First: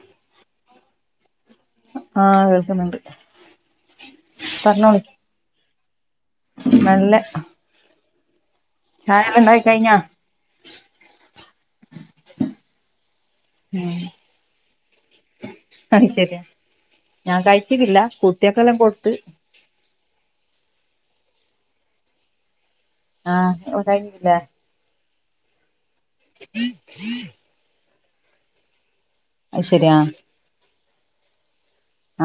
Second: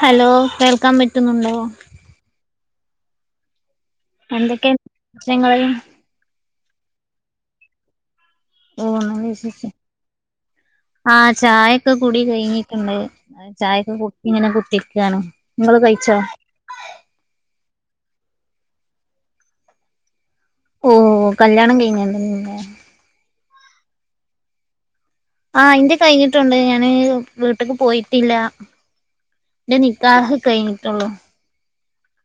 Hello കേൾക്കാൻ പറ്റുന്നുണ്ടോ ആഹ് കേൾക്കുന്നുണ്ട് എന്തൊക്കെ പ്രശ്നങ്ങള് നല്ലഹ് ചായൊ ഉണ്ടായി കഴിഞ്ഞാ ആഹ് ചായൊക്കെ കുടി കഴിഞ്ഞിട്ടുണ്ട് ചായയൊക്കെ ഉം കുട്ടിങ്ങനെ കുത്തി അത് ശരിയാ ഞാൻ കഴിച്ചിട്ടില്ല കൂട്ടിയെക്കെല്ലാം കൊടുത്ത് ഓഹ് കല്യാണം കഴിഞ്ഞെതന്നെല്ലേ ആഹ് ഉണ്ടായിന്നില്ലേ ആഹ് ഇന്റെ കഴിഞ്ഞിട്ടുണ്ട് ഞാന് വീട്ട്ക്ക് പോയിട്ടില്ല അത് ഇന്റെ ശരിയാ ആഹ് നിക്കാഹ് കഴിഞ്ഞിട്ടുള്ളൂ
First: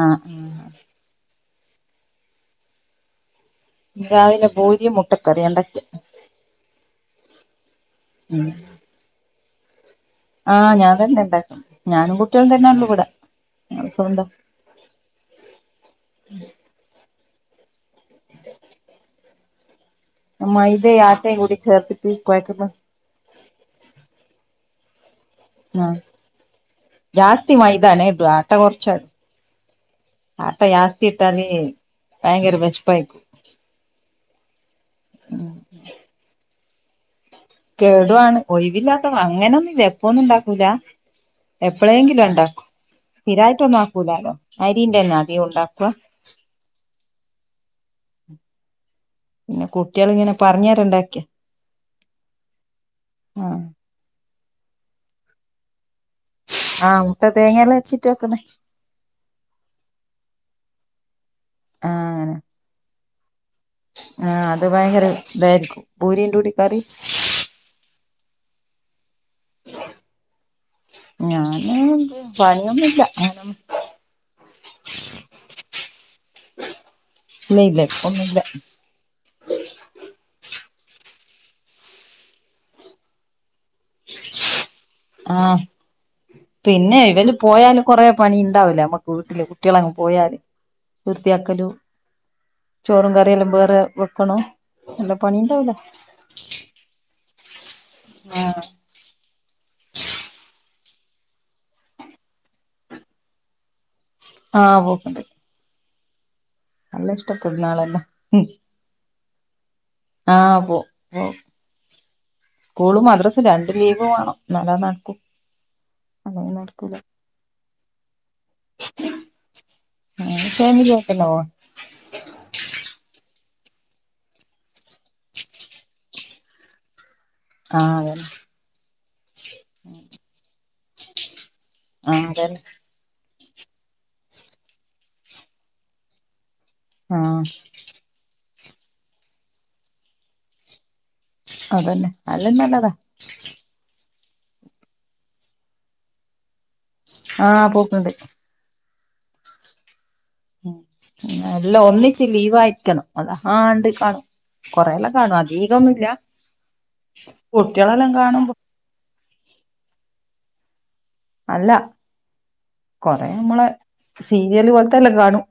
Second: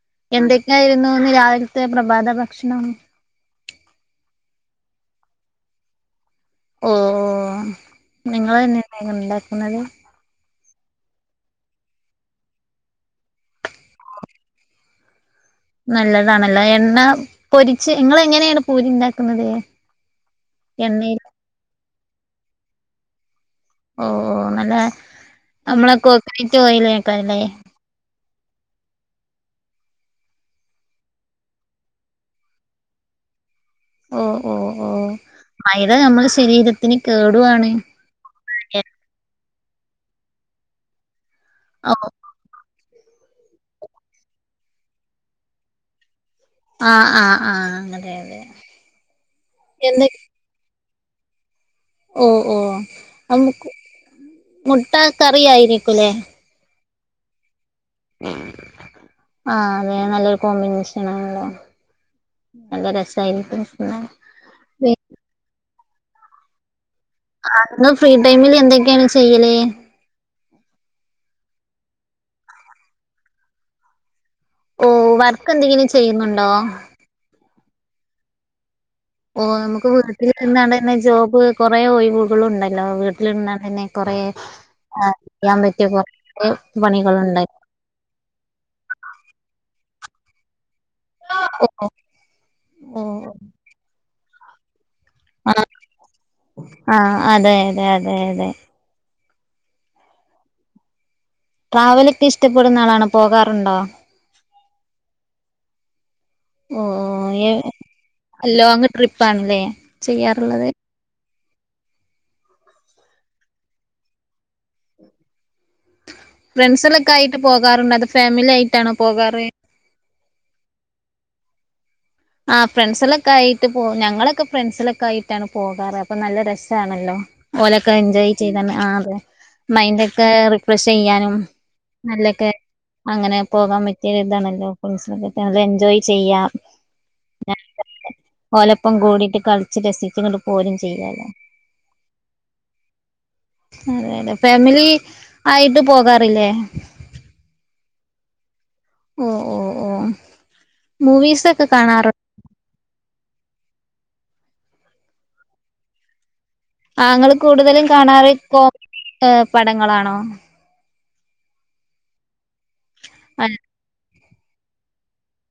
ആഹ് എന്തൊക്കെയായിരുന്നുന്ന് രാവിലത്തെ പ്രഭാത ഭക്ഷണം ഇന്ന് രാവിലെ പൂരിം മുട്ടക്കറിയാ ഇണ്ടാകിയെ ഓഓഹ് ഉം നിങ്ങളെന്നെയ ഇണ്ടാക്കുന്നത് ആഹ് ഞാൻ തന്നെണ്ടാക്കും ഞാനും കുട്ടിയളും തന്നെള്ളൂ ഇബിടെ ഞങ്ങള് സ്വന്താ നല്ലതാണല്ലേ എണ്ണ പൊരിച്ച് ഇങ്ങളെങ്ങനെണ് പൂരിണ്ടാക്കുന്നത് മൈത ആട്ടയും കൂടി ചേർത്തിട്ട് കോഴക്കുന്നു ഓഹ് ഓഹ് നല്ല നമ്മളെ കോക്കനറ്റ് ഓയിലേക്കാരല്ലേ ടാണേ ബ്ലാട്ട കുറ്ച്ചാ ആട്ട യാസ്തി ഇട്ടാല് ഭയങ്കര വെഷപ്പായിക്കു ഓ ഓ ഓ മൈദ നമ്മളെ ശരീരത്തിന് കേടുആണ് കേടുആണ് ഒഴിവില്ലാത്തവ അങ്ങനൊ ന്നും എപ്പൊന്നും ഉണ്ടാക്കൂല ഓ എപ്പളേങ്കിലും ഉണ്ടാക്കു സ്ഥിരായിട്ടൊന്നു ആക്കൂലാലോ അരിന്റെ ആദെ ഉണ്ടാക്കുവ ആഹ് ആഹ് ആ അങ്ങനെ പിന്നെ കുട്ടികള് ഇങ്ങനെ പറഞ്ഞ് രംഉണ്ടാക്കിയേ- ഓ ഓ അങ്ങ് ആഹ് മുട്ട കറി ആയിരിക്കും അല്ലേ? ആ മുട്ട തേങ്ങയെല്ലാംഅര ച്ചിട്ടാ വെക്കണേ. ആ അതെ നല്ലൊരു കോമ്പിനേഷൻ ആണല്ലോ? ആഹ് അങ്ങനെ നല്ല രസായി ആ അത് ഭയങ്കര ഇതായിരിക്കും. പൂരിന്റെ കൂടി കറി? അന്ന് ഫ്രീ ടൈമില് എന്തൊക്കെയാണ് ചെയ്യല്? ഞാന് പണിയൊന്നുമില്ല. ഓ വർക്ക് എന്തെങ്കിലും ചെയ്യുന്നുണ്ടോ? ഇതി ഇല്ല ഒന്നും ഇല്ല. ഓ നമുക്ക് വീട്ടില് നിന്നാണ്ട് തന്നെ ജോബ് കൊറെ ഒഴിവുകൾ ഉണ്ടല്ലോ വീട്ടിലിരുന്നാതന്നെ. കുറേ ആഹ് ചെയ്യാൻ പറ്റിയ കുറേ പിന്നെ പണികൾ ഇവല് ഉണ്ട്. പോയാല് കൊറേ പണികള് ഉണ്ടാവില്ലേ നമ്മക്ക് വീട്ടില് കുട്ടികളങ്ങ് പോയാല് വ്യത്തിയാക്കലും ചോറും കറിയെല്ലാം വേറെ വെക്കണം എ പണി ആഹ് ഉണ്ടാവുല്ല ആഹ് അതെ അതെ അതെ അതെ ആഹ് ട്രാവലൊക്കെ ഇഷ്ടപ്പെടുന്ന ആളാണോ? പോകാറുണ്ടോ? ആ പോക്കുണ്ട് ഓ ഇഷ്ടപ്പെടുന്ന ഓ ആളന്നെ ലോങ് ട്രിപ്പാണ്ല്ലേ? ആ ചെയ്യാറുള്ളത് പോ ഓ സ്കൂളും മദ്രസയും രണ്ടു ലീവ് വേണം. എന്നാലേ അത് നടക്കും. ഫ്രണ്ട്സുകളു ആയിട്ട് പോകാറുണ്ടോ അതോ ഫാമിലി ആയിട്ടാണോ പോകാറ്? ഫമിലി ആയിട്ടാണോ? ആ ഫ്രണ്ട്സുകളായിട്ട് പോകു ഞങ്ങളൊക്കെ ഫ്രണ്ട് സുക ളായിട്ടാണ് പോകാറ്. അപ്പൊ നല്ല രസമാണല്ലോ? ഓലൊക്കെ ആഹ് എൻജോയ് ചെയ്താ ആ ആതെ മൈൻഡ് ഒക്കെ റിഫ്രഷ് ചെയ്യാനും. നല്ലൊക്കെ അതന്നെ അങ്ങനെ പോകാൻ പറ്റിയ ഇതാണല്ലോ ഫ്രണ്ട്സുമെക്കെയായിട്ട് എൻജോയ് ചെയ്യാം. ആഹ് ഓലപ്പം കൂടിയിട്ട് കളിച്ച് രസിച്ച് ഇങ്ങട്ട് പോരു ചെയ്യാല്ലോ. അതന്നെ അതിലു നല്ലതാ. അതെ അതെ ഫാമിലി ആയിട്ട് പോകാറില്ലേ? ആ പോക്ക്ണ്ട്. ഓ ഓ ഓ മൂവിസ് ഒക്കെ കാണാറു ലീവ് ആയിരിക്കണം അതാണ്ട് കാണും. കൊറേല്ലേ കാണും അധികമില്ല. ആ നിങ്ങള് കൂടുതലും കാണാറ് കാണുമ്പോ കോ പടങ്ങളാണോ? അല്ല കൊറേ നമ്മള് സീരിയല് പോലത്തെല്ലാം കാണും.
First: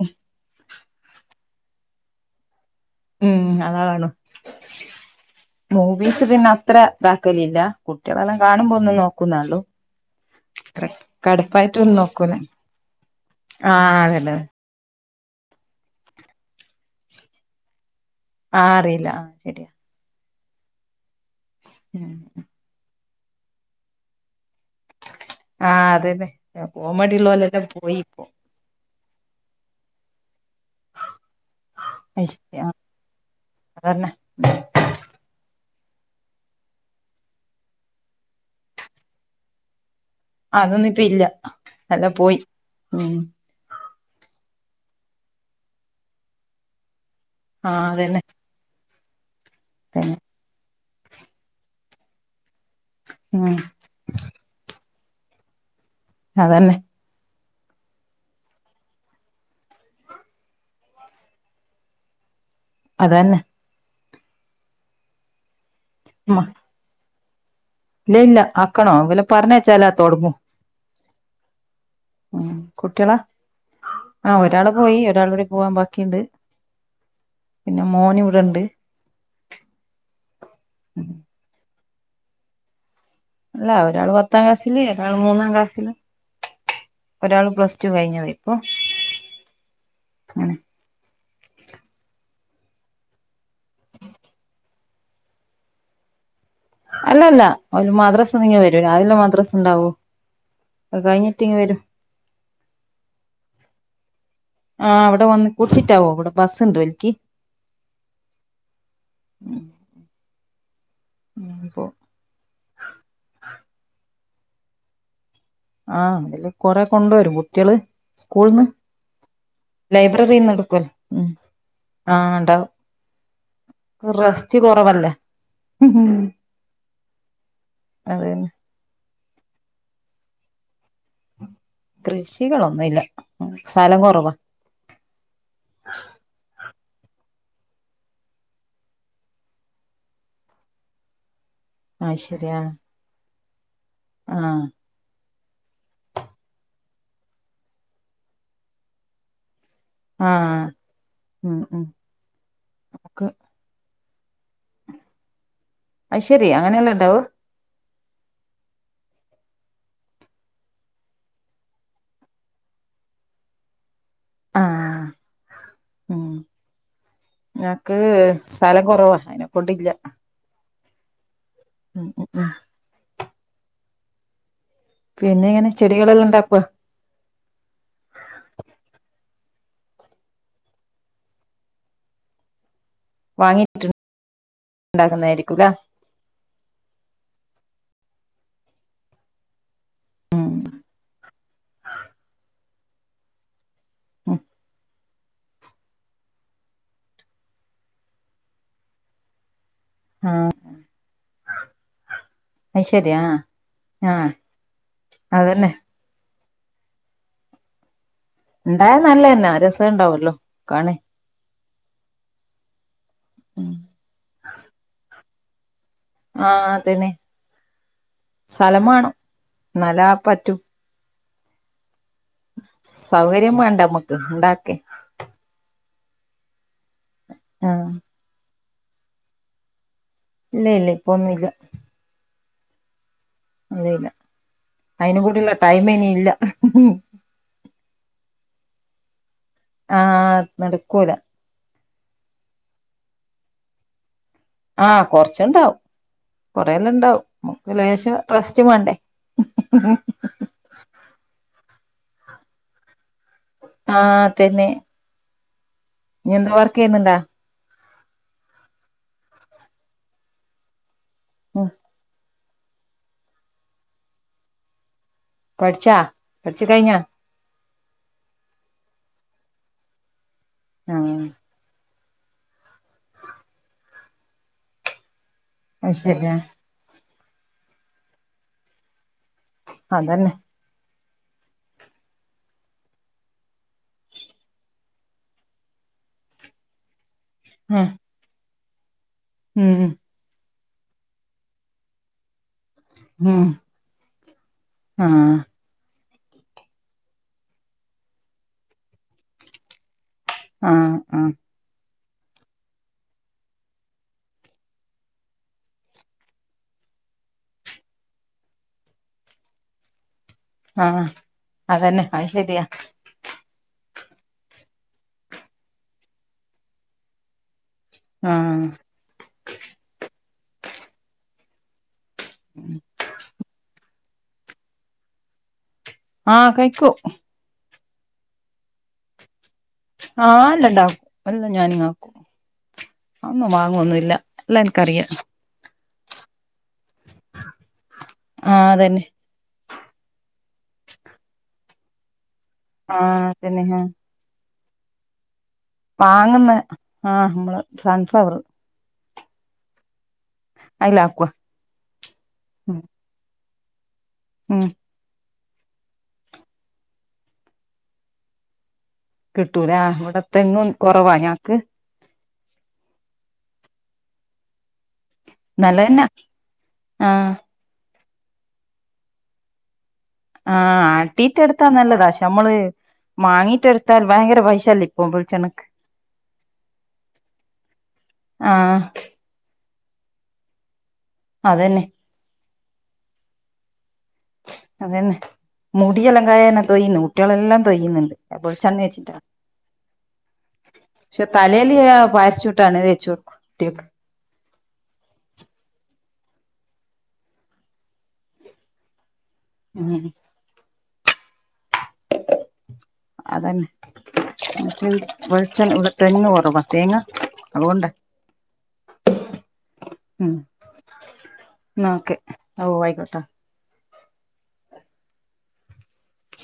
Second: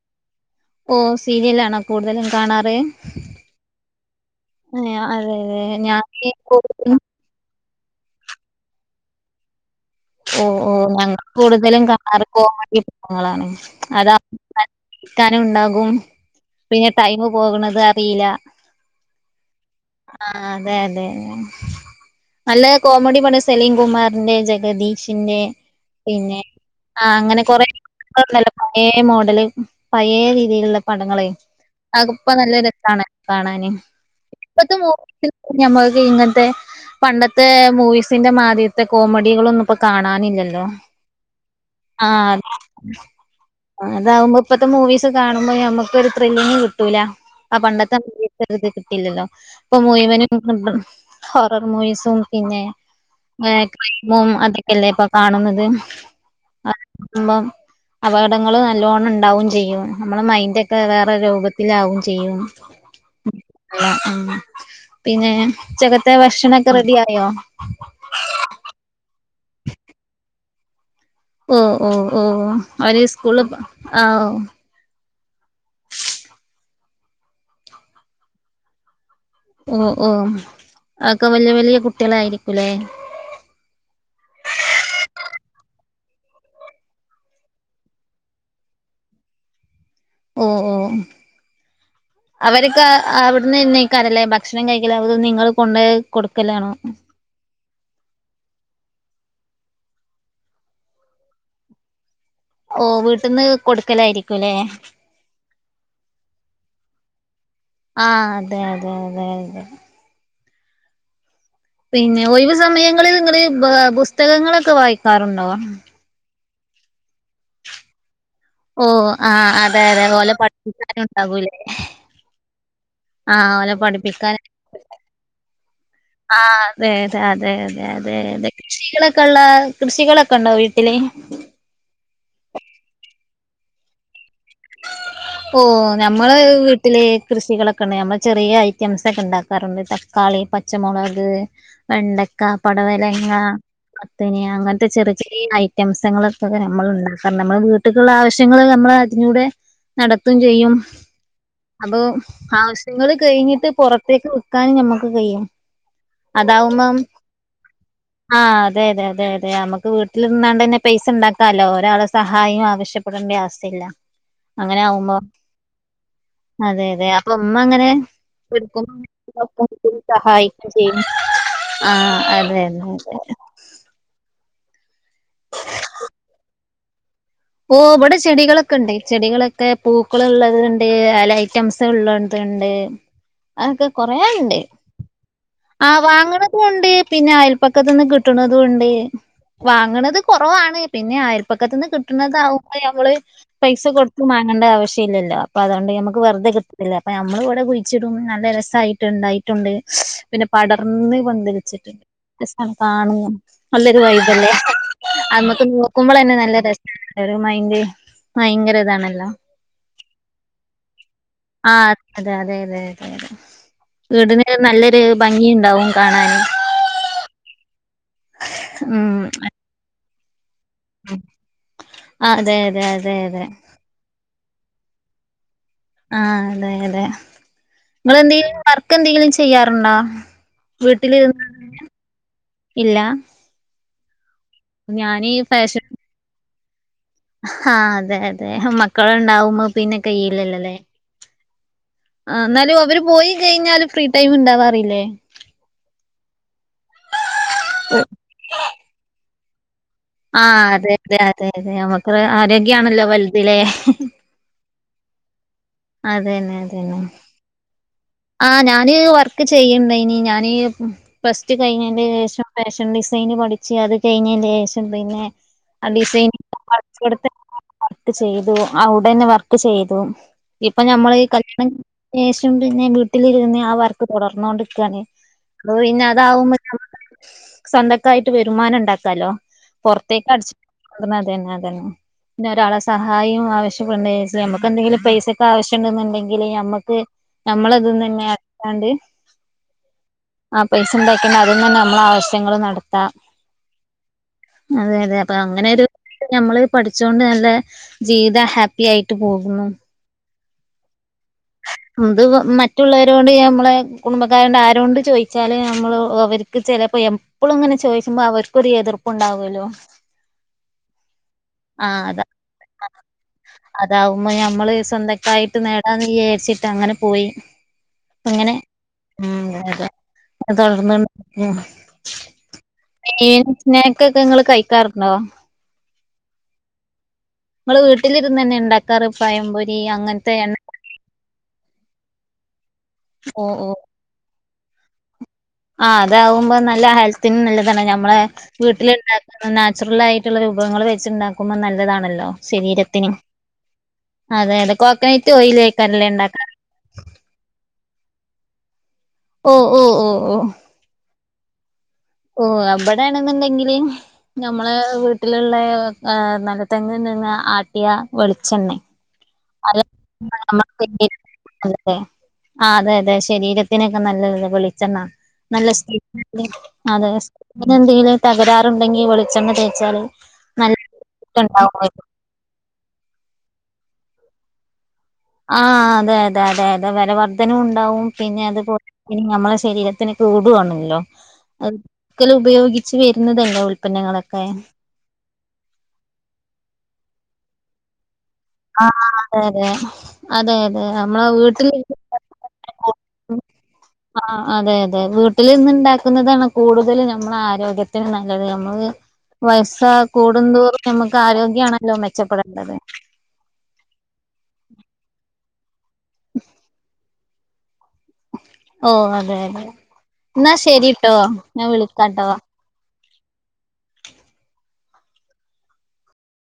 ഓ സീരിയലാണോ കൂടുതലും കാണാറ്? ഉം. അതാ കാണും. ഏഹ് അതെ അതെ മൂവീസ് ഞാന് പിന്നെ അത്ര കൂടുതലും [unintelligible] കുട്ടികളെല്ലാം കാണുമ്പോ ഒന്നും നോക്കുന്നേ ഉള്ളു. ഓ ഓ ഞങ്ങൾ കൂടുതലും കാറിൽ നോക്കൂല പോവാൻ വേണ്ടി പോണതാ. ആഹ് അതാ അതന്നെ കാരം ഉണ്ടാകും പിന്നെ ടൈമ് പോകണത് അറിയില്ല. ആ അറിയില്ല ശരിയാ. ആ അതെ അതെ നല്ല കോമഡി പട സലീം കുമാറിൻ്റെ, ജഗദീഷിൻ്റെ. ആ അതെനൊ കോമഡിയുള്ളവരെല്ലാം കൊറേ പോയിപ്പം. പടങ്ങളുണ്ടല്ലോ പഴയ മോഡല് പഴയ രീതിയിലുള്ള പടങ്ങള് ആഹ്പ നല്ല രസണ് കാണാന്. അതന്നെ ഇപ്പത്തെ മൂവി ഞമ്മക്ക് ഇങ്ങനത്തെ പണ്ടത്തെ മൂവിസിന്റെ മാതിരത്തെ കോമഡികളൊന്നും ഇപ്പ കാണാനില്ല അതൊന്നിപ്പയില്ല എല്ലാ പോയി ഉം അതാവുമ്പോ ഇപ്പത്തെ മൂവീസ് കാണുമ്പോ നമ്മുക്കൊരു ത്രില്ലും കിട്ടൂല ആ ആഹ് പണ്ടത്തെ അതന്നെ വെറുതെ കിട്ടില്ലല്ലോ ഇപ്പ അതന്നെ മുഴുവനും ഹൊറർ മൂവീസും പിന്നെ ഏ ഉം ക്രീമും അതൊക്കെയല്ലേ ഇപ്പൊ കാണുന്നത്. അതന്നെ മ്മം അപകടങ്ങള് നല്ലോണം ഇണ്ടാവും ചെയ്യും നമ്മള് മൈന്റൊക്കെ വേറെ രൂപത്തിലാവും ചെയ്യും. അതന്നെ ആ പിന്നെ ഉച്ചകത്തെ ഭക്ഷണൊക്കെ റെഡിയായോ ഇല്ലഇല്ല ആക്കണോ വല്ല പറഞ്ഞായച്ചാല്ലോതുടങ്ങും ഓ ഓ ഓ അവര് കുട്ടികളാ സ്കൂള് ആ ആഹ് ഒരാള് പോയി ഒരാളൂടെ പോവാൻ ബാക്കിയുണ്ട് പിന്നെ മോനിവിടെണ്ട് ഓ ഓ അതെക്കെ വല്യ വല്യ കുട്ടികളായിരിക്കുല്ലേ. അല്ല ഒരാള് പത്താം ക്ലാസില് ഒരാള് മൂന്നാം ക്ലാസില്. ഒരാള് പ്ലസ് ടു കയിഞ്ഞുപോയി ഇപ്പം ഓ ഓ അവര്ക്ക് അവിടുന്ന്നെക്കാറല്ലേ ഭക്ഷണം കഴിക്കല് അതോ നിങ്ങള് കൊണ്ടോയി കൊടുക്കലാണോ. അല്ലല്ല ഓല് മാദ്രാസണ്ടെങ്ങ വരും രാവിലെ മാദ്രാസണ്ടാവും അത്കയിഞ്ഞിട്ടിങ്ങ് വരും ഓ വീട്ടിൽന്ന് കൊടുക്കലായിരിക്കുംല്ലേ ആ അവിടെ വന്ന് കൂടിച്ചിട്ടാവോ? അവിടെ ബസ് ഉണ്ട് ഇവര്ക്ക് ആഹ് അതെയതെയതെയതെ ഹ്മ് പൊ പിന്നെ ഒഴിവ് സമയങ്ങളിലിങ്ങള് പുസ്തകങ്ങളൊക്കെ വായിക്കാറുണ്ടോ ആഹ് അതില് കൊറെ കൊണ്ടരും കുട്ട്യള് ഓ ആ അതെ അതെയതെ ഓല് ലൈബ്രറിന്ന് എടുക്കുവല്ലോ ഉം പഠിക്കാന്ണ്ടാവൂലേ ആഹ് ഉണ്ടാവും ആഹ് ഓലെ പഠിപ്പിക്കാന് റസ്റ്റ് കൊറവല്ലേ ആ അതെതെ അതെയതെ അതെതെ അതന്നെ കൃഷികളൊക്ക്‌ള്ള കൃഷികളൊക്ക്‌ണ്ടോ വീട്ടില് കൃഷികളൊന്നുല്ല സ്ഥലം കൊറവാ ഓ ഞമ്മള് വീട്ടില് കൃഷികളൊക്ക്‌ണ്ട് നമ്മള് ചെറിയ ഐറ്റംസൊക്ക്‌ണ്ടാക്കാറുണ്ട് ട്ടോ തക്കാളി പച്ചമൊളക് അത് വെണ്ടക്ക ശരിയാ പടവലങ്ങ മത്തന് അങ്ങന് ആഹ് ഇങ്ങനത്തെ ചെറിചെറീ ഐറ്റംസ്ങ്ങളൊക്ക്‌ക്കെ നമ്മള്ണ്ടാക്കാറ്ണ്ട് നമ്മള് വീട്ട്ക്കുള്ള ആവശ്യങ്ങള് നമ്മള് അതിലൂടെ നടത്തും ആഹ് ചെയ്യും ഉം ഉം അപ്പൊ ആ നിങ്ങള് കയിഞ്ഞിട്ട് പൊറത്തേക്ക് വ്ക്കാനും നമ്മുക്ക് കയ്യും അത് ശരി അങ്ങനെയല്ലേ അതാവുമ്പം [inaudible] ഉണ്ടാവ ആഹ് അതെതെ അതെയതെ നമുക്ക് വീട്ടിലിര്ന്നാണ്ട്തന്നെ പൈസണ്ടാക്കാല്ലോ ഒരാളെ സഹായും ആവശ്യം കുട്മ്പെആവ്സില്ല ആഹ് അങ്ങനെയാകുമ്പൊ ഉം അതെതെ അപ്പൊ ഉമ്മെങ്ങനെ ഞങ്ങക്ക് സ്ഥലം അട്ക്കും കുറവാ അയിനെക്കൊണ്ടില്ല തൊട്ക്കും സഹായി ഉം ആഹ് ഉം ഉം അതന്നെ അതെ പിന്നെങ്ങനെ ചെടികളെല്ലാണ്ടാക്ക്‌ഓ ഓ ഇവിടെ ചെടികളൊക്ക്‌ണ്ട് ചെടികളൊക്കെ പൂക്കളുള്ളത്ണ്ട് എല ഐറ്റം രസുള്ളത്ണ്ട് വാങ്ങിട്ട് അതൊക്കെ കൊറേയ്ണ്ട് ഉണ്ടാക്കുന്നതായിരിക്കുംല്ലേ ആ വാങ്ങ്ണതുണ്ട് പിന്നെ അയൽപക്കത്ത്ന്ന് കിട്ട്ണതുണ്ട്. വാങ്ങ്ണത് ഉം കൊറവാണ് പിന്നെ അയൽപ്പക്കത്ത്ന്ന് കിട്ട് വുമ്പ നമ്മള് പൈസ കൊടുത്തും ഉം വാങ്ങണ്ട ആവശ്യ ശ്യില്ലല്ലോ അപ്പതുകൊണ്ട് നമുക്ക്‌ വെറുതെ കിട്ട്ണില്ലേ അപ്പ നമ്മളിവിടെ കുഴിച്ചിടും നല്ല രസായിട്ട്ണ്ടായി ട്ടുണ്ട് പിന്നെ ആഹ് പടർന്ന് പന്തലിച്ചിട്ട്ണ്ട്. അത് ശരി ആഹ് [unintelligible] നല്ലൊരു ആഹ് വൈബല്ലേ അന്നത്തെ അതന്നെ മൂ ക്കുമ്പളെന്നെ നല്ല രസായിരിക്കുംലൊരു മൈന്റ് ഇണ്ടായാ നല്ലെന്നെ രസണ്ടാവല്ലോ കാണാൻ ആഹ് അതെ അതെതെതെതെ ഉം വീടിന് നല്ലൊരു ഭംഗിയ ഉണ്ടാവും ആഹ് അതന്നെ സ്ഥലമാണോ ന്നല പറ്റൂ ഉം ആ അതെ അതെ അതെ അതെ സൗകര്യം വേണ്ട മ്മുക്ക് ഉണ്ടാക്കെ ആഹ് അതെ അതെ ആഹ് നിങ്ങളെന്തെങ്കിലും വർക്ക് എന്തെങ്കിലും ചെയ്യാറുണ്ടോ ഇല്ല ഇല്ല ഇപ്പൊ ഒന്നും വീട്ടിലിരുന്ന് ഇല്ല ഇല്ല ഒന്നുംഇല്ല അയിന് ഞാനീ കൂടെള്ള ടൈം ഇനി ഇല്ല ആഹ് അതെ അതെ മക്കളുണ്ടാവുമ്പോ പിന്നെ ആഹ് കയ്യില്ലല്ലല്ലേ നടക്കൂല ആഹ് എന്നാലും അവര് പോയി കഴിഞ്ഞാല് ഫ്രീ ടൈം ഉണ്ടാവും ആഹ് കൊറച്ചുണ്ടാവും കൊറെല്ലാം ഉണ്ടാവും നക്ക് ലേശം റെസ്റ്റ് വേണ്ടേ ആഹ് അതെ അതെ അതെ അതെ നമുക്ക് ആരോഗ്യാണല്ലോ വലുതലെ ആഹ് ആതന്നെ ഇനി എന്താ അതന്നെ വർക്ക് അതന്നെ ചെയ്യുന്നുണ്ടാ ആഹ് ഞാന് വർക്ക് ചെയ്യുന്നുണ്ട ഇനി ഞാന് ഫ്സ്റ്റ് ഉം കഴിഞ്ഞതിന് ശേഷം ഫാഷൻ ഡിസൈന് പഠിച്ചു അത് കഴിഞ്ഞതിന് ശേഷം പിന്നെ പഠിച്ചാ [unintelligible] പഠിച്ചു കഴിഞ്ഞാ വർക്ക് ചെയ്തു അവിടെന്നെ വർക്ക് ചെയ്തു ഇപ്പൊ ആ ഞമ്മൾ ഈ കല്യാണം ശേഷംണ്ട് ഞാൻ വീട്ടിലിരുന്ന് ആ വർക്ക് തുടർന്നൊണ്ടിരിക്കാണ് അപ്പൊ അത് പിന്നെ ശരി അതാവുമ്പ സ്വന്തക്കായിട്ട് വരുമാനം ഉണ്ടാക്കാലോ പുറത്തേക്ക് അതന്നെ അട [unintelligible] അതെന്നെ അതന്നെ പിന്നെ ഒരാളെ സഹായം ആവശ്യപ്പെടച്ച നമുക്ക്ന്തെങ്കില പൈസൊക്കെ ആവശ്യംണ്ടെന്നുണ്ടെങ്കില് മ്മുക്ക് ഞമ്മള അതൊന്ന തന്നെ അക്കാണ്ട് ഉം ഉം ആ പൈസ ഉണ്ടാക്കിണ്ടണ്ട് അതും തന്നെ നമ്മൾ ആവശ്യങ്ങങ്ങള് നടത് ഉം [unintelligible] അതെതെ അപ്പൊ ആഹ് അങ്ങനെരു ഞമ്മള് പഠിച്ചുണ്ട് നല്ല ജീവിതം ഹാപ്പി ആയിട്ട് പോകുന്നു ആഹ് ആഹ് എന്ത് മറ്റുള്ളവരോണ്ട് നമ്മളെ കുടുംബക്കാരട് ആരോണ്ട് ചോദിച്ചാല് നമ്മള് അവർക്ക് ചിലപ്പോ എ ഇപ്പോളും ഇങ്ങനെ ചോദിക്കുമ്പോ അവർക്ക് ഒരു എതിർപ്പ്ണ്ടാവുല്ലോ അഹ് അതന്നെ അത അയ് ശരിയ അതാവുമ്പോ ഞമ്മള് സ്വന്തക്കായിട്ട് നേടാന്ന് വിചാരിച്ചിട്ട് അങ്ങനെ പോയി അങ്ങനെ ആഹ് ഉം അതെ തുടർന്ന് ഉം മീ സ്നക്ക് ഒക്കെ നിങ്ങള് കഴിക്കാറുണ്ടോ ആഹ് കൈക്കു മ്മൾ വീട്ടിലിര്ന്ന് ന്നെ ണ്ടാക് തറപ്പായം പൊരി അങ് ആഹ് അല്ല ഉണ്ടാക്കും എല്ലാം ഞാനുംങ്ങ ആക്കും അന്നും വാങ്ങൊന്നുംല്ല എല്ലൻ കറിയ ആഹ് അതാവുമ്പോ നല്ല ഹെൽത്തിന് നല്ലതാണ് നമ്മളെ ആഹ് അതന്നെ വീട്ടിലുണ്ടാക്കുന്ന നാച്ചുറൽ ആയി [unintelligible] രൂപങ്ങൾ വെച്ചുണ്ടാക്കുമ്പോൾ നല്ലതാണല്ലോ ശരീരത്തിനും ആഹ് അതന്നെ ആഹ് അതെ അതെ കോക്കനറ്റ് യിലേ വാങ്ങുന്ന ആഹ് നമ്മള് സൺഫ്ലവർ ഓഹ് ഓഹ് ഓഹ് ഓഹ് [unintelligible] ഓ ഉം അവിടെയാണെന്നുണ്ടെങ്കില് ഉം ഞമ്മളെ വീട്ടിലുള്ള നല്ല തെങ്ങ് നിന്ന് ആട്ടിയ വെളിച്ചെണ്ണ കിട്ടൂലേ അത് ആഹ് ഇവിടെത്തെങ്ങും കൊറവാ ഞങ്ങക്ക് ആ അതെതെ ശരീരത്തിനൊക്കെ നല്ല ഇത വെളിച്ചെണ്ണ നല്ല സ്കിൻ നല്ലതന്നാ അല്ലെ അതെ ആഹ് സ്‌കിന്നിന് എന്തെങ്കിലും തകരാറുണ്ടെങ്കിൽ വെളിച്ചെണ്ണ തേച്ചാല് നല്ല ആഹ് ആട്ടീട്ട് എടുത്താ ഉണ്ടാവും നല്ലതാ പക്ഷെ നമ്മള് മാങ്ങീട്ട് എടുത്താൽ ഭയങ്കര പൈസല്ലേ ഇപ്പൊ വെളിച്ചെണ്ണക്ക് ആഹ് അതെ അതെ അതെ അതെ വില വർധനവ് ഉണ്ടാവും പിന്നെ ആഹ് അതുപോലെ ഇനി നമ്മളെ ശരീരത്തിന് കൂടുവാണല്ലോ അതന്നെ അത്ക്കല് ഉപയോഗിച്ച് വരുന്നതല്ലോ ഉൽപന്നങ്ങളൊക്കെ അതന്നെ മുടിയലങ്കായ തന്നെ തൊയുന്നു കുട്ടികളെല്ലാം തൊയ്യുന്നുണ്ട് വെളിച്ചെണ്ണ ആഹ് തേച്ചിട്ട അതെ അതെ അതെ അതെ നമ്മളെ പക്ഷെ തലേല് വീട്ടിലിരുന്ന് പാരച്ചുട്ട് [unintelligible] തേച്ച് വെക്കും കുട്ടികക്ക് ആഹ് അതെ അതെ വീട്ടില് നിന്ന് ഉണ്ടാക്കുന്നതാണ് കൂടുതൽ നമ്മള് ആരോഗ്യത്തിന് നല്ലത്. നമ്മള് വയസ്സ് ഉം കൂടുന്തോറും നമുക്ക് ആരോഗ്യമാണല്ലോ മെച്ചപ്പെടേണ്ടത്. അതന്നെ എനിക്ക് വെളിച്ചെൺ ഇവിടെ തെങ്ങ് കുറവാ തേങ്ങ അതുകൊണ്ട ഓ അതെ അതെ ഉം എന്നാ ശരിട്ടോ ഞാൻ എന്നാ ഓക്കെ വിളിക്കാട്ടോ. ഓ ആയിക്കോട്ടെ